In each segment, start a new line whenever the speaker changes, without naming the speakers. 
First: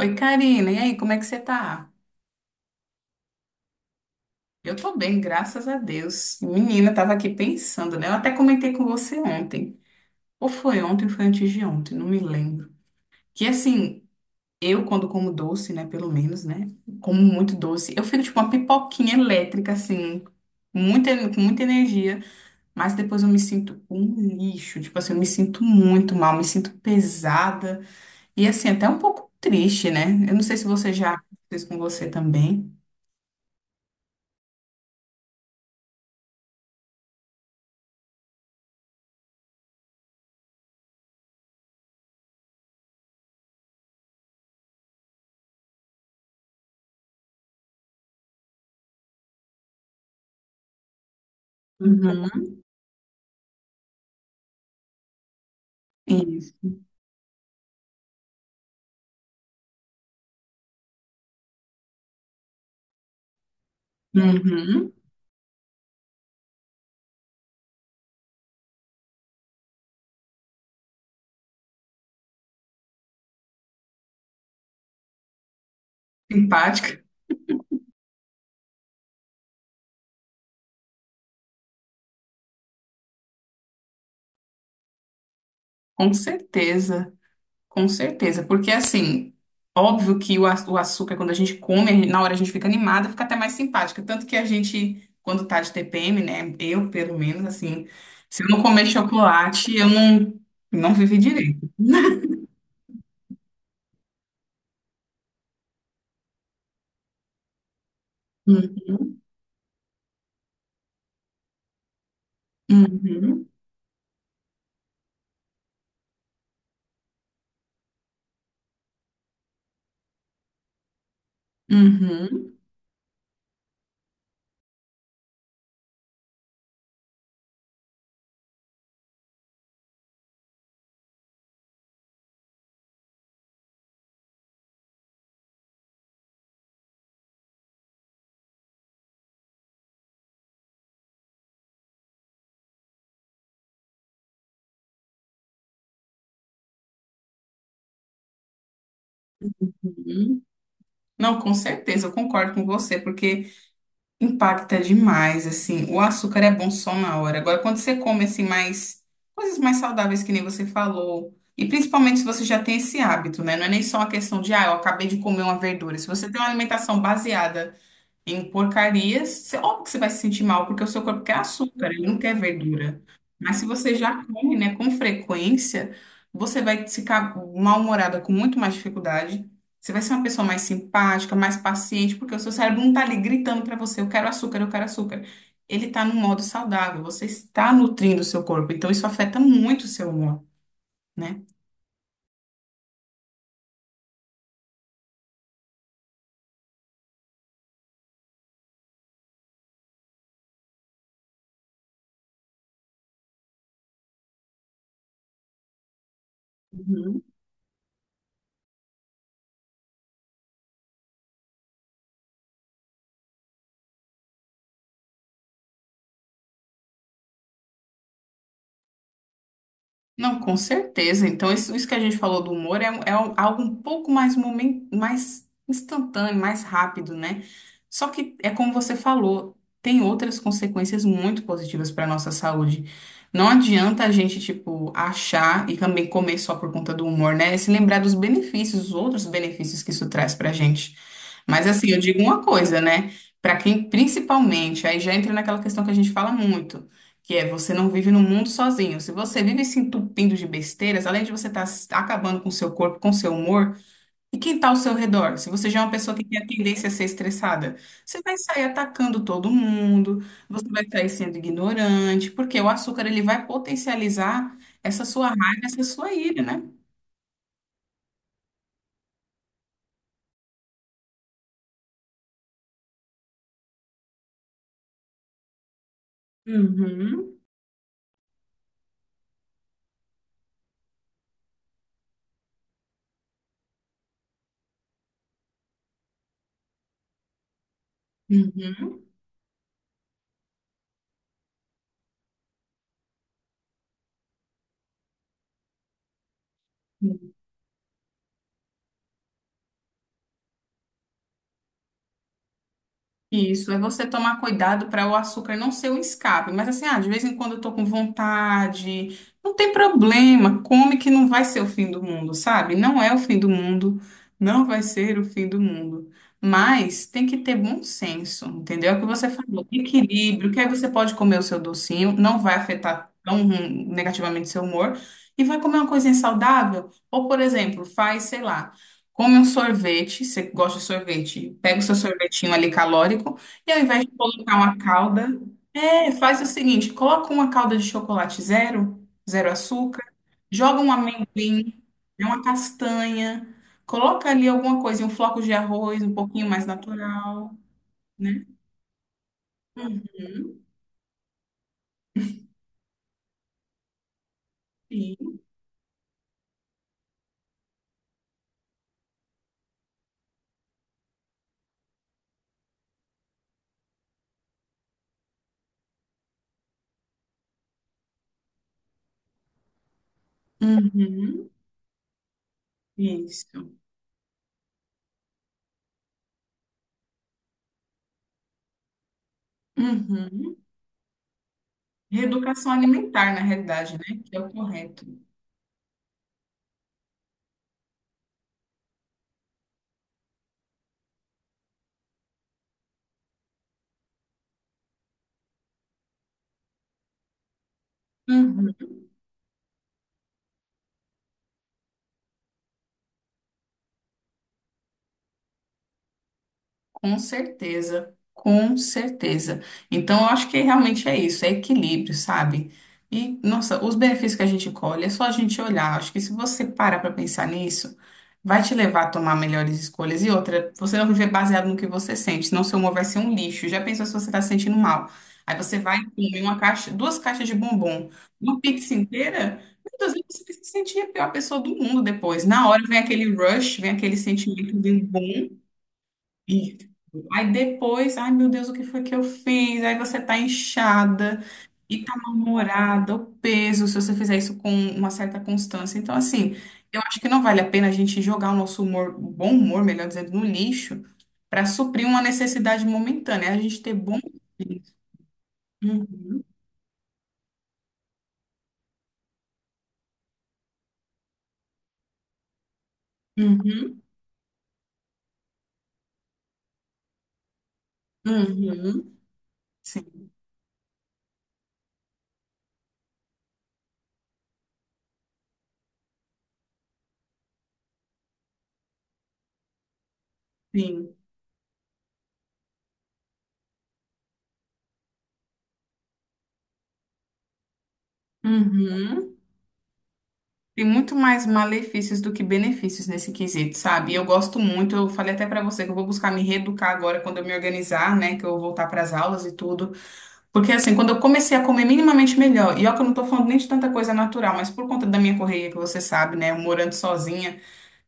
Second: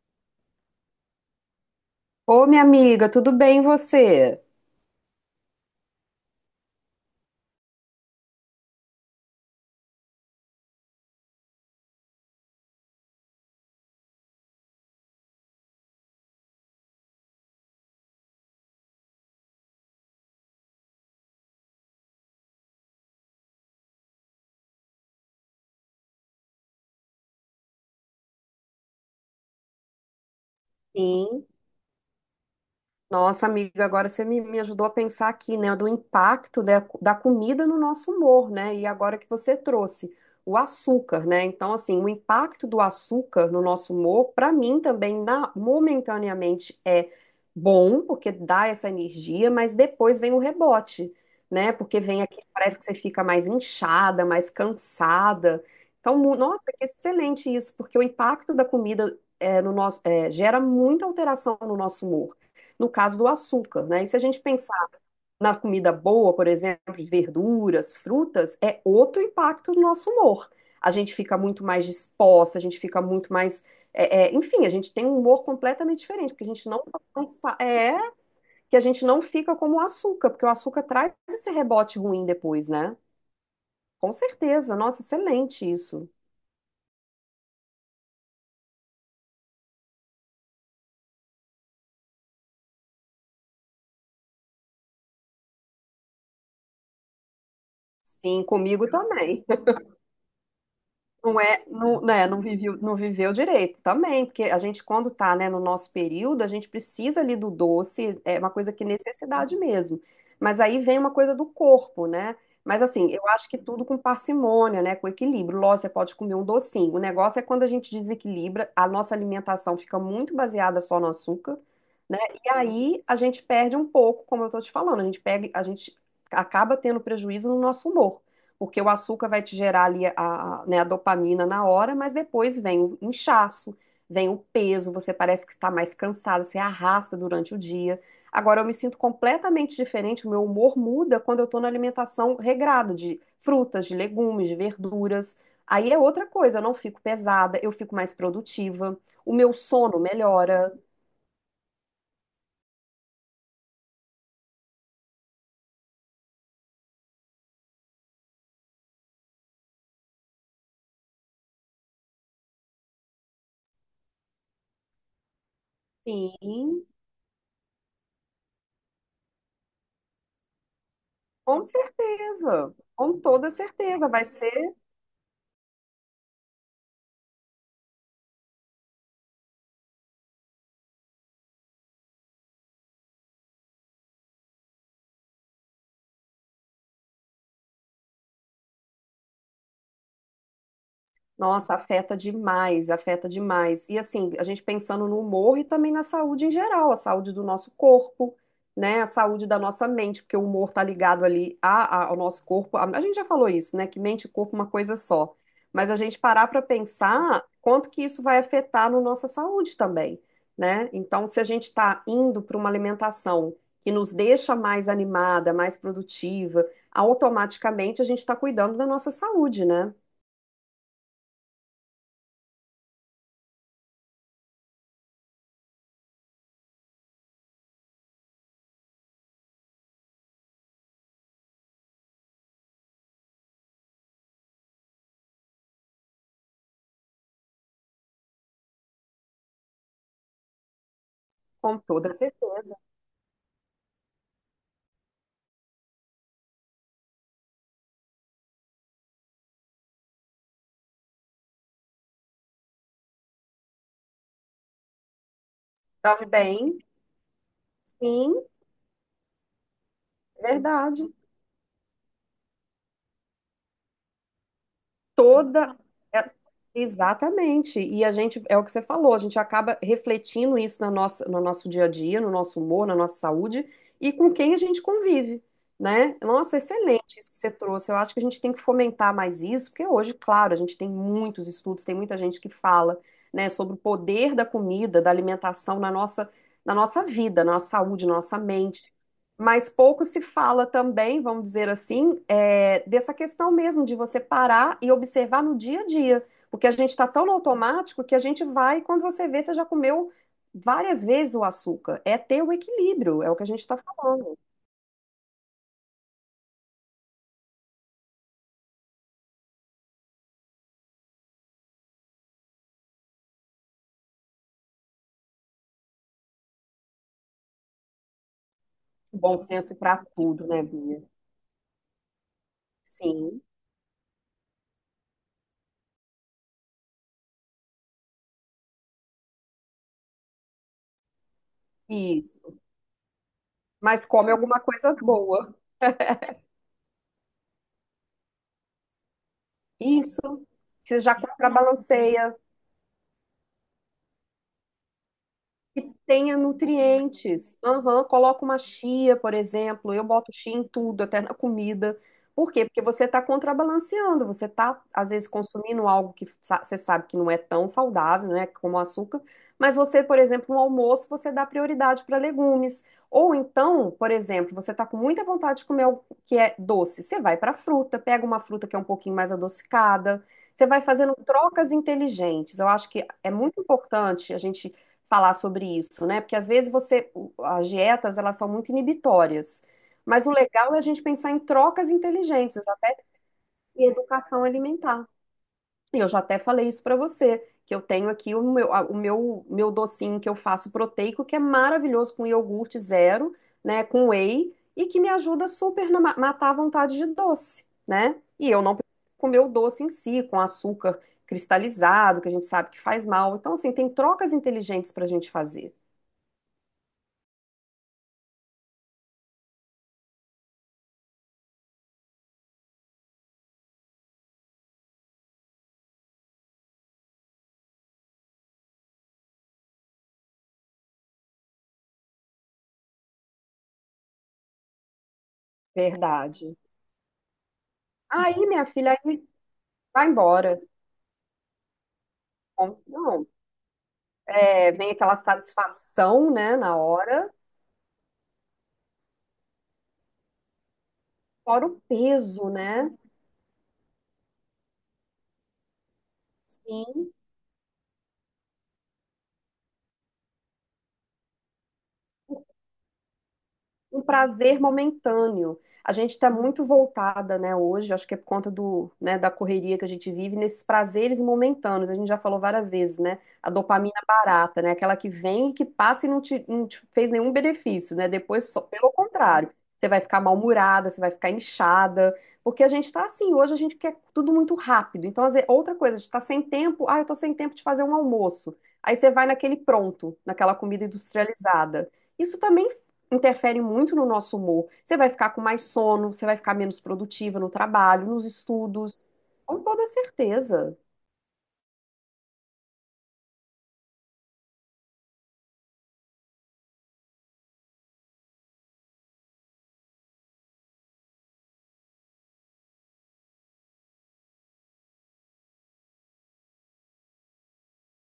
Oi, Karina, e aí, como é que você tá?
Ô, minha amiga, tudo bem e você?
Eu tô bem, graças a Deus. Menina, tava aqui pensando, né? Eu até comentei com você ontem. Ou foi ontem, ou foi antes de ontem, não me lembro. Que assim, eu quando como doce, né, pelo menos, né? Como muito doce, eu fico tipo uma pipoquinha elétrica, assim, muita, com muita energia, mas depois eu me sinto um lixo, tipo assim, eu me sinto muito mal, me sinto pesada e assim, até um pouco triste, né? Eu não sei se você já
Sim.
fez com você também.
Nossa, amiga, agora você me ajudou a pensar aqui, né, do impacto da comida no nosso humor, né? E agora que você trouxe o açúcar, né? Então, assim, o impacto do açúcar no nosso humor, para mim também, momentaneamente, bom, porque dá essa energia, mas depois vem o rebote, né? Porque vem
Uhum.
aqui, parece que você fica mais inchada, mais cansada. Então,
Isso.
nossa, que excelente isso, porque o impacto da comida no nosso, gera muita alteração no nosso humor no caso do açúcar, né? E se a gente pensar
Uhum.
na comida boa, por exemplo, verduras, frutas, é outro impacto no nosso humor. A gente fica muito mais disposta, a gente fica muito mais. Enfim, a gente tem um humor completamente diferente, porque a gente não
Simpática,
que a gente não fica como o açúcar, porque o açúcar traz esse rebote ruim depois, né? Com certeza, nossa, excelente isso.
com certeza, porque assim, óbvio que o açúcar, quando a gente come, na hora a gente fica animada, fica até mais simpática, tanto que a gente, quando tá de TPM, né, eu pelo menos, assim, se
Sim,
eu não comer
comigo também.
chocolate, eu não, não vivi
Não é,
direito.
não, né, não viveu, não viveu direito também, porque a gente, quando tá, né, no nosso período, a gente precisa ali do doce, é uma coisa que é
Uhum,
necessidade mesmo. Mas aí vem uma coisa do corpo, né? Mas assim, eu
uhum,
acho que tudo com parcimônia, né, com equilíbrio. Lógico, você pode comer um docinho. O negócio é quando a gente desequilibra, a nossa alimentação fica muito baseada só no açúcar, né? E
uhum,
aí a gente perde um pouco, como eu tô te falando, a gente pega, a gente acaba tendo prejuízo no nosso humor, porque o açúcar vai te gerar ali né, a dopamina na hora, mas depois vem o inchaço, vem o peso, você parece que está mais cansada, você arrasta durante o dia. Agora eu me sinto completamente diferente, o meu humor muda quando eu estou na alimentação regrada de frutas, de legumes, de verduras. Aí é outra coisa, eu não fico pesada, eu fico mais produtiva, o meu sono
uhum.
melhora.
Não, com certeza, eu concordo com você, porque impacta demais, assim. O açúcar é bom só na hora. Agora, quando você come, assim, mais coisas mais saudáveis, que nem você falou, e principalmente se você já tem esse hábito, né? Não é nem só uma questão de, ah, eu acabei de comer uma verdura. Se você tem uma
Sim,
alimentação baseada em porcarias, óbvio que você vai se sentir mal, porque o seu corpo quer
com
açúcar, ele não quer
certeza,
verdura.
com toda
Mas se você
certeza,
já
vai ser.
come, né, com frequência, você vai ficar mal-humorada com muito mais dificuldade. Você vai ser uma pessoa mais simpática, mais paciente, porque o seu cérebro não está ali gritando para você, eu quero açúcar, eu quero açúcar. Ele está num modo saudável, você está nutrindo o seu corpo, então isso afeta muito o seu humor, né?
Nossa, afeta demais, afeta demais. E assim, a gente pensando no humor e também na saúde em geral, a saúde do nosso corpo, né? A saúde da nossa mente, porque o humor tá ligado ali ao nosso corpo. A gente já falou isso, né? Que mente e corpo é uma coisa só. Mas a gente parar para
Uhum.
pensar quanto que isso vai afetar na nossa saúde também, né? Então, se a gente está indo para uma alimentação que nos deixa mais animada, mais produtiva, automaticamente a gente está cuidando da nossa saúde, né?
Não, com certeza. Então, isso que a gente falou do humor é, é um algo um pouco mais, mais instantâneo, mais rápido, né? Só que é como você falou, tem outras consequências muito positivas para a nossa saúde. Não adianta a gente, tipo, achar e também comer só por conta do humor, né? E se lembrar dos benefícios, os outros benefícios que isso traz para a gente. Mas,
Com
assim, eu
toda
digo uma
certeza.
coisa, né? Para quem, principalmente, aí já entra naquela questão que a gente fala muito. Que é, você não vive no mundo sozinho. Se você vive se entupindo de besteiras, além de você estar acabando com seu corpo, com seu humor, e quem está ao seu redor? Se você já é uma pessoa que
Prove
tem a
bem,
tendência a ser estressada, você
sim,
vai sair atacando todo mundo, você vai sair
verdade.
sendo ignorante, porque o açúcar ele vai potencializar essa sua raiva,
Toda.
essa sua
é-
ira, né?
Exatamente. E a gente, é o que você falou, a gente acaba refletindo isso na nossa, no nosso dia a dia, no nosso humor, na nossa saúde e com quem a gente convive, né? Nossa, excelente isso
Uhum.
que você trouxe. Eu acho que a gente tem que fomentar mais isso, porque hoje, claro, a gente tem muitos estudos, tem muita gente que fala, né, sobre o poder da comida, da alimentação na nossa vida, na nossa saúde, na nossa mente.
Uhum.
Mas pouco se fala também, vamos dizer assim, dessa questão mesmo de você parar e observar no dia a dia. Porque a gente está tão no automático que a gente vai, quando você vê, você já comeu várias vezes o açúcar. É ter o equilíbrio, é o que a gente
Isso,
está
é você
falando.
tomar cuidado para o açúcar não ser um escape. Mas assim, ah, de vez em quando eu tô com vontade, não tem problema, come que não vai ser o fim do mundo, sabe? Não é o fim do mundo, não vai ser o fim do mundo. Mas tem que ter bom senso, entendeu? É o que você
Bom
falou,
senso para tudo,
equilíbrio, que
né,
aí você
Bia?
pode comer o seu docinho, não vai afetar
Sim,
tão negativamente seu humor, e vai comer uma coisinha saudável, ou, por exemplo, faz, sei lá. Come um sorvete, você gosta de sorvete, pega o seu sorvetinho
isso.
ali calórico e ao invés
Mas
de
come
colocar
alguma
uma
coisa
calda,
boa.
é, faz o seguinte, coloca uma calda de chocolate zero, zero açúcar,
Isso.
joga um
Você já
amendoim, né,
contrabalanceia.
uma castanha, coloca ali alguma coisa, um floco de
Que
arroz, um
tenha
pouquinho mais natural,
nutrientes. Aham, coloca
né?
uma chia, por exemplo. Eu boto chia em tudo, até na comida. Por quê? Porque você está contrabalanceando. Você está, às vezes,
E-
consumindo algo que você sabe que não é tão saudável, né? Como o açúcar. Mas você, por exemplo, no almoço, você dá prioridade para legumes. Ou então, por exemplo, você está com muita vontade de comer algo que é doce. Você vai para fruta, pega uma fruta que é um pouquinho mais adocicada. Você vai fazendo
Uhum,
trocas inteligentes. Eu acho que é muito
isso.
importante a gente falar sobre isso, né? Porque às vezes você, as dietas, elas são muito inibitórias. Mas o
Uhum.
legal é a gente pensar em trocas inteligentes,
Reeducação
até
alimentar, na
em
realidade, né? Que é
educação
o correto.
alimentar. E eu já até falei isso para você, que eu tenho aqui o meu, a- o meu, meu docinho que eu faço proteico, que é maravilhoso com iogurte zero, né, com whey, e que me ajuda super na matar a vontade de doce, né? E eu
Uhum.
não preciso comer o doce em si, com açúcar cristalizado, que a gente sabe que faz mal. Então, assim, tem trocas inteligentes para a gente fazer.
Com certeza, com certeza. Então, eu acho que realmente é isso, é equilíbrio, sabe? E, nossa, os benefícios que a gente colhe, é só a gente olhar. Acho que se você parar para pensar nisso, vai te levar a tomar melhores escolhas. E outra, você não viver baseado no que você sente, senão seu humor vai ser um lixo. Já pensou se você está se sentindo mal? Aí você vai e come
Verdade.
uma caixa, duas caixas de bombom,
Aí,
uma
minha filha,
pizza
aí
inteira. Meu
vai
Deus, você vai
embora.
se sentir a pior pessoa do mundo depois. Na
Bom,
hora vem
não,
aquele rush, vem aquele
é,
sentimento
vem
de um
aquela
bom.
satisfação, né, na
E
hora,
aí depois, ai meu Deus, o que foi que eu fiz? Aí você tá inchada
fora o
e tá
peso, né?
mal-humorada, o peso, se você fizer isso com uma certa constância. Então, assim, eu
Sim.
acho que não vale a pena a gente jogar o nosso humor, o bom humor, melhor dizendo, no lixo para suprir uma necessidade momentânea. É a gente ter
Um
bom.
prazer momentâneo. A gente está
Uhum.
muito voltada, né, hoje, acho que é por conta do, né, da correria que a gente vive, nesses prazeres momentâneos. A gente já falou várias vezes, né? A dopamina
uhum,
barata, né? Aquela que vem e que passa e não te fez nenhum benefício, né? Depois, só, pelo
uhum.
contrário, você vai ficar
Sim,
mal-humorada, você vai ficar inchada, porque a gente está assim, hoje a gente quer tudo muito rápido. Então, às vezes, outra coisa, a gente está sem tempo, ah, eu estou sem tempo de fazer um almoço. Aí você vai naquele pronto, naquela comida
sim.
industrializada. Isso também interfere muito no nosso humor. Você vai ficar com mais sono, você vai ficar menos produtiva no trabalho, nos estudos.
Uhum.
Com toda certeza.
Tem muito mais malefícios do que benefícios nesse quesito, sabe? Eu gosto muito, eu falei até pra você que eu vou buscar me reeducar agora quando eu me organizar, né? Que eu voltar pras aulas e tudo. Porque assim, quando eu comecei a comer minimamente melhor, e ó, que eu não tô falando nem de tanta coisa natural, mas por conta da minha correria, que você sabe, né? Eu morando sozinha.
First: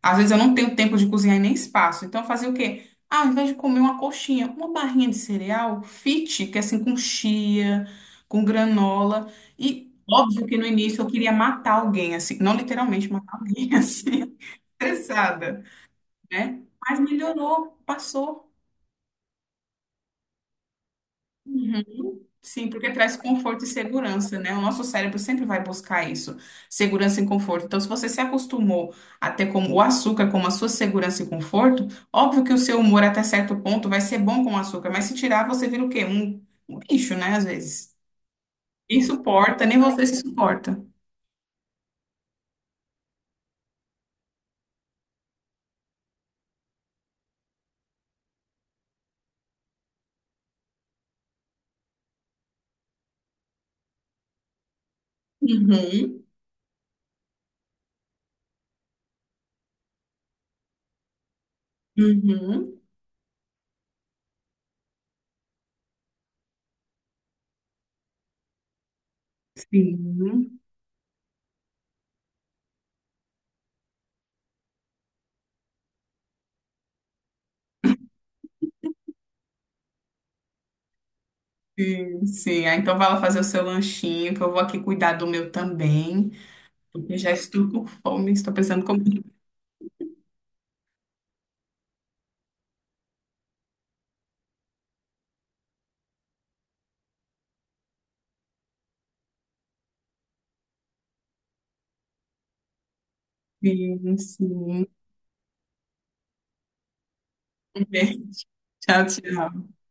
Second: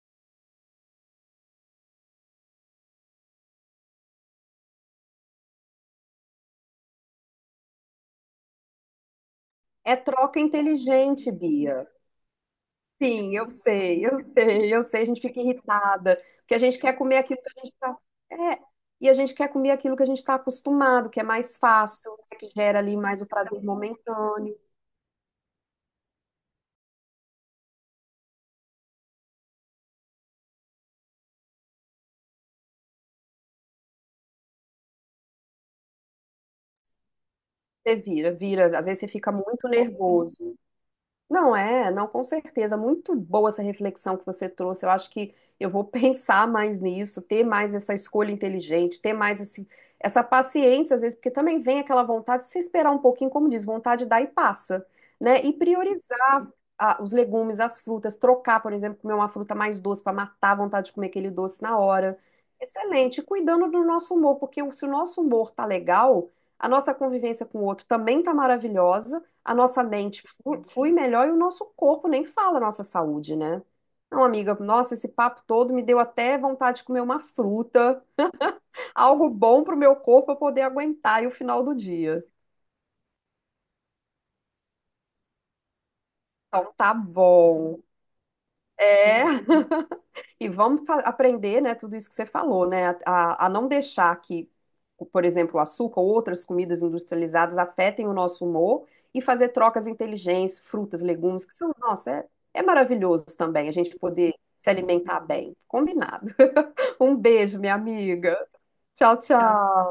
Às vezes eu não tenho tempo de cozinhar e nem espaço. Então eu fazia o quê? Ah, ao invés de comer uma coxinha, uma barrinha de cereal fit, que é assim com chia, com granola. E
É troca
óbvio que no início eu queria
inteligente,
matar
Bia.
alguém, assim, não literalmente
Sim,
matar
eu
alguém,
sei, eu
assim,
sei, eu sei. A gente fica
estressada,
irritada, porque a
né?
gente quer
Mas
comer aquilo que a gente
melhorou,
está.
passou.
É, e a gente quer comer aquilo que a gente está acostumado, que é mais fácil,
Uhum.
né, que
Sim,
gera
porque
ali
traz
mais o prazer
conforto e segurança, né?
momentâneo.
O nosso cérebro sempre vai buscar isso, segurança e conforto. Então, se você se acostumou a ter como o açúcar como a sua segurança e conforto, óbvio que o seu humor até certo ponto vai ser bom com o açúcar, mas se tirar, você vira o quê? Um bicho, né? Às vezes.
Você vira, vira. Às vezes
Quem
você fica
suporta,
muito
nem você se
nervoso.
suporta.
Não é, não, com certeza. Muito boa essa reflexão que você trouxe. Eu acho que eu vou pensar mais nisso, ter mais essa escolha inteligente, ter mais esse, essa paciência, às vezes, porque também vem aquela vontade, se você esperar um pouquinho, como diz, vontade dá e passa, né? E
Uhum.
priorizar os legumes, as frutas, trocar, por exemplo, comer uma fruta mais doce para matar a vontade de comer aquele doce na hora.
uhum.
Excelente, e cuidando do nosso humor, porque se o nosso humor tá legal, a nossa convivência com o outro também tá maravilhosa, a nossa mente
Sim,
flui melhor e o nosso corpo nem fala a nossa saúde, né? Não, amiga, nossa, esse papo todo me deu até vontade de comer uma fruta, algo bom pro meu corpo pra poder aguentar aí o final do dia.
sim, sim. Ah, então vai lá fazer o seu lanchinho, que eu vou aqui cuidar do meu também,
Então tá
porque já estou
bom.
com fome, estou pensando como.
É. E vamos aprender, né, tudo isso que você falou, né, a não deixar que, por exemplo, o açúcar ou outras comidas industrializadas afetem o nosso humor e fazer trocas inteligentes, frutas, legumes, que são, nossa, é, é maravilhoso também a gente
Sim,
poder se
sim.
alimentar bem. Combinado. Um beijo, minha amiga.
Tchau,
Tchau,
tchau.
tchau.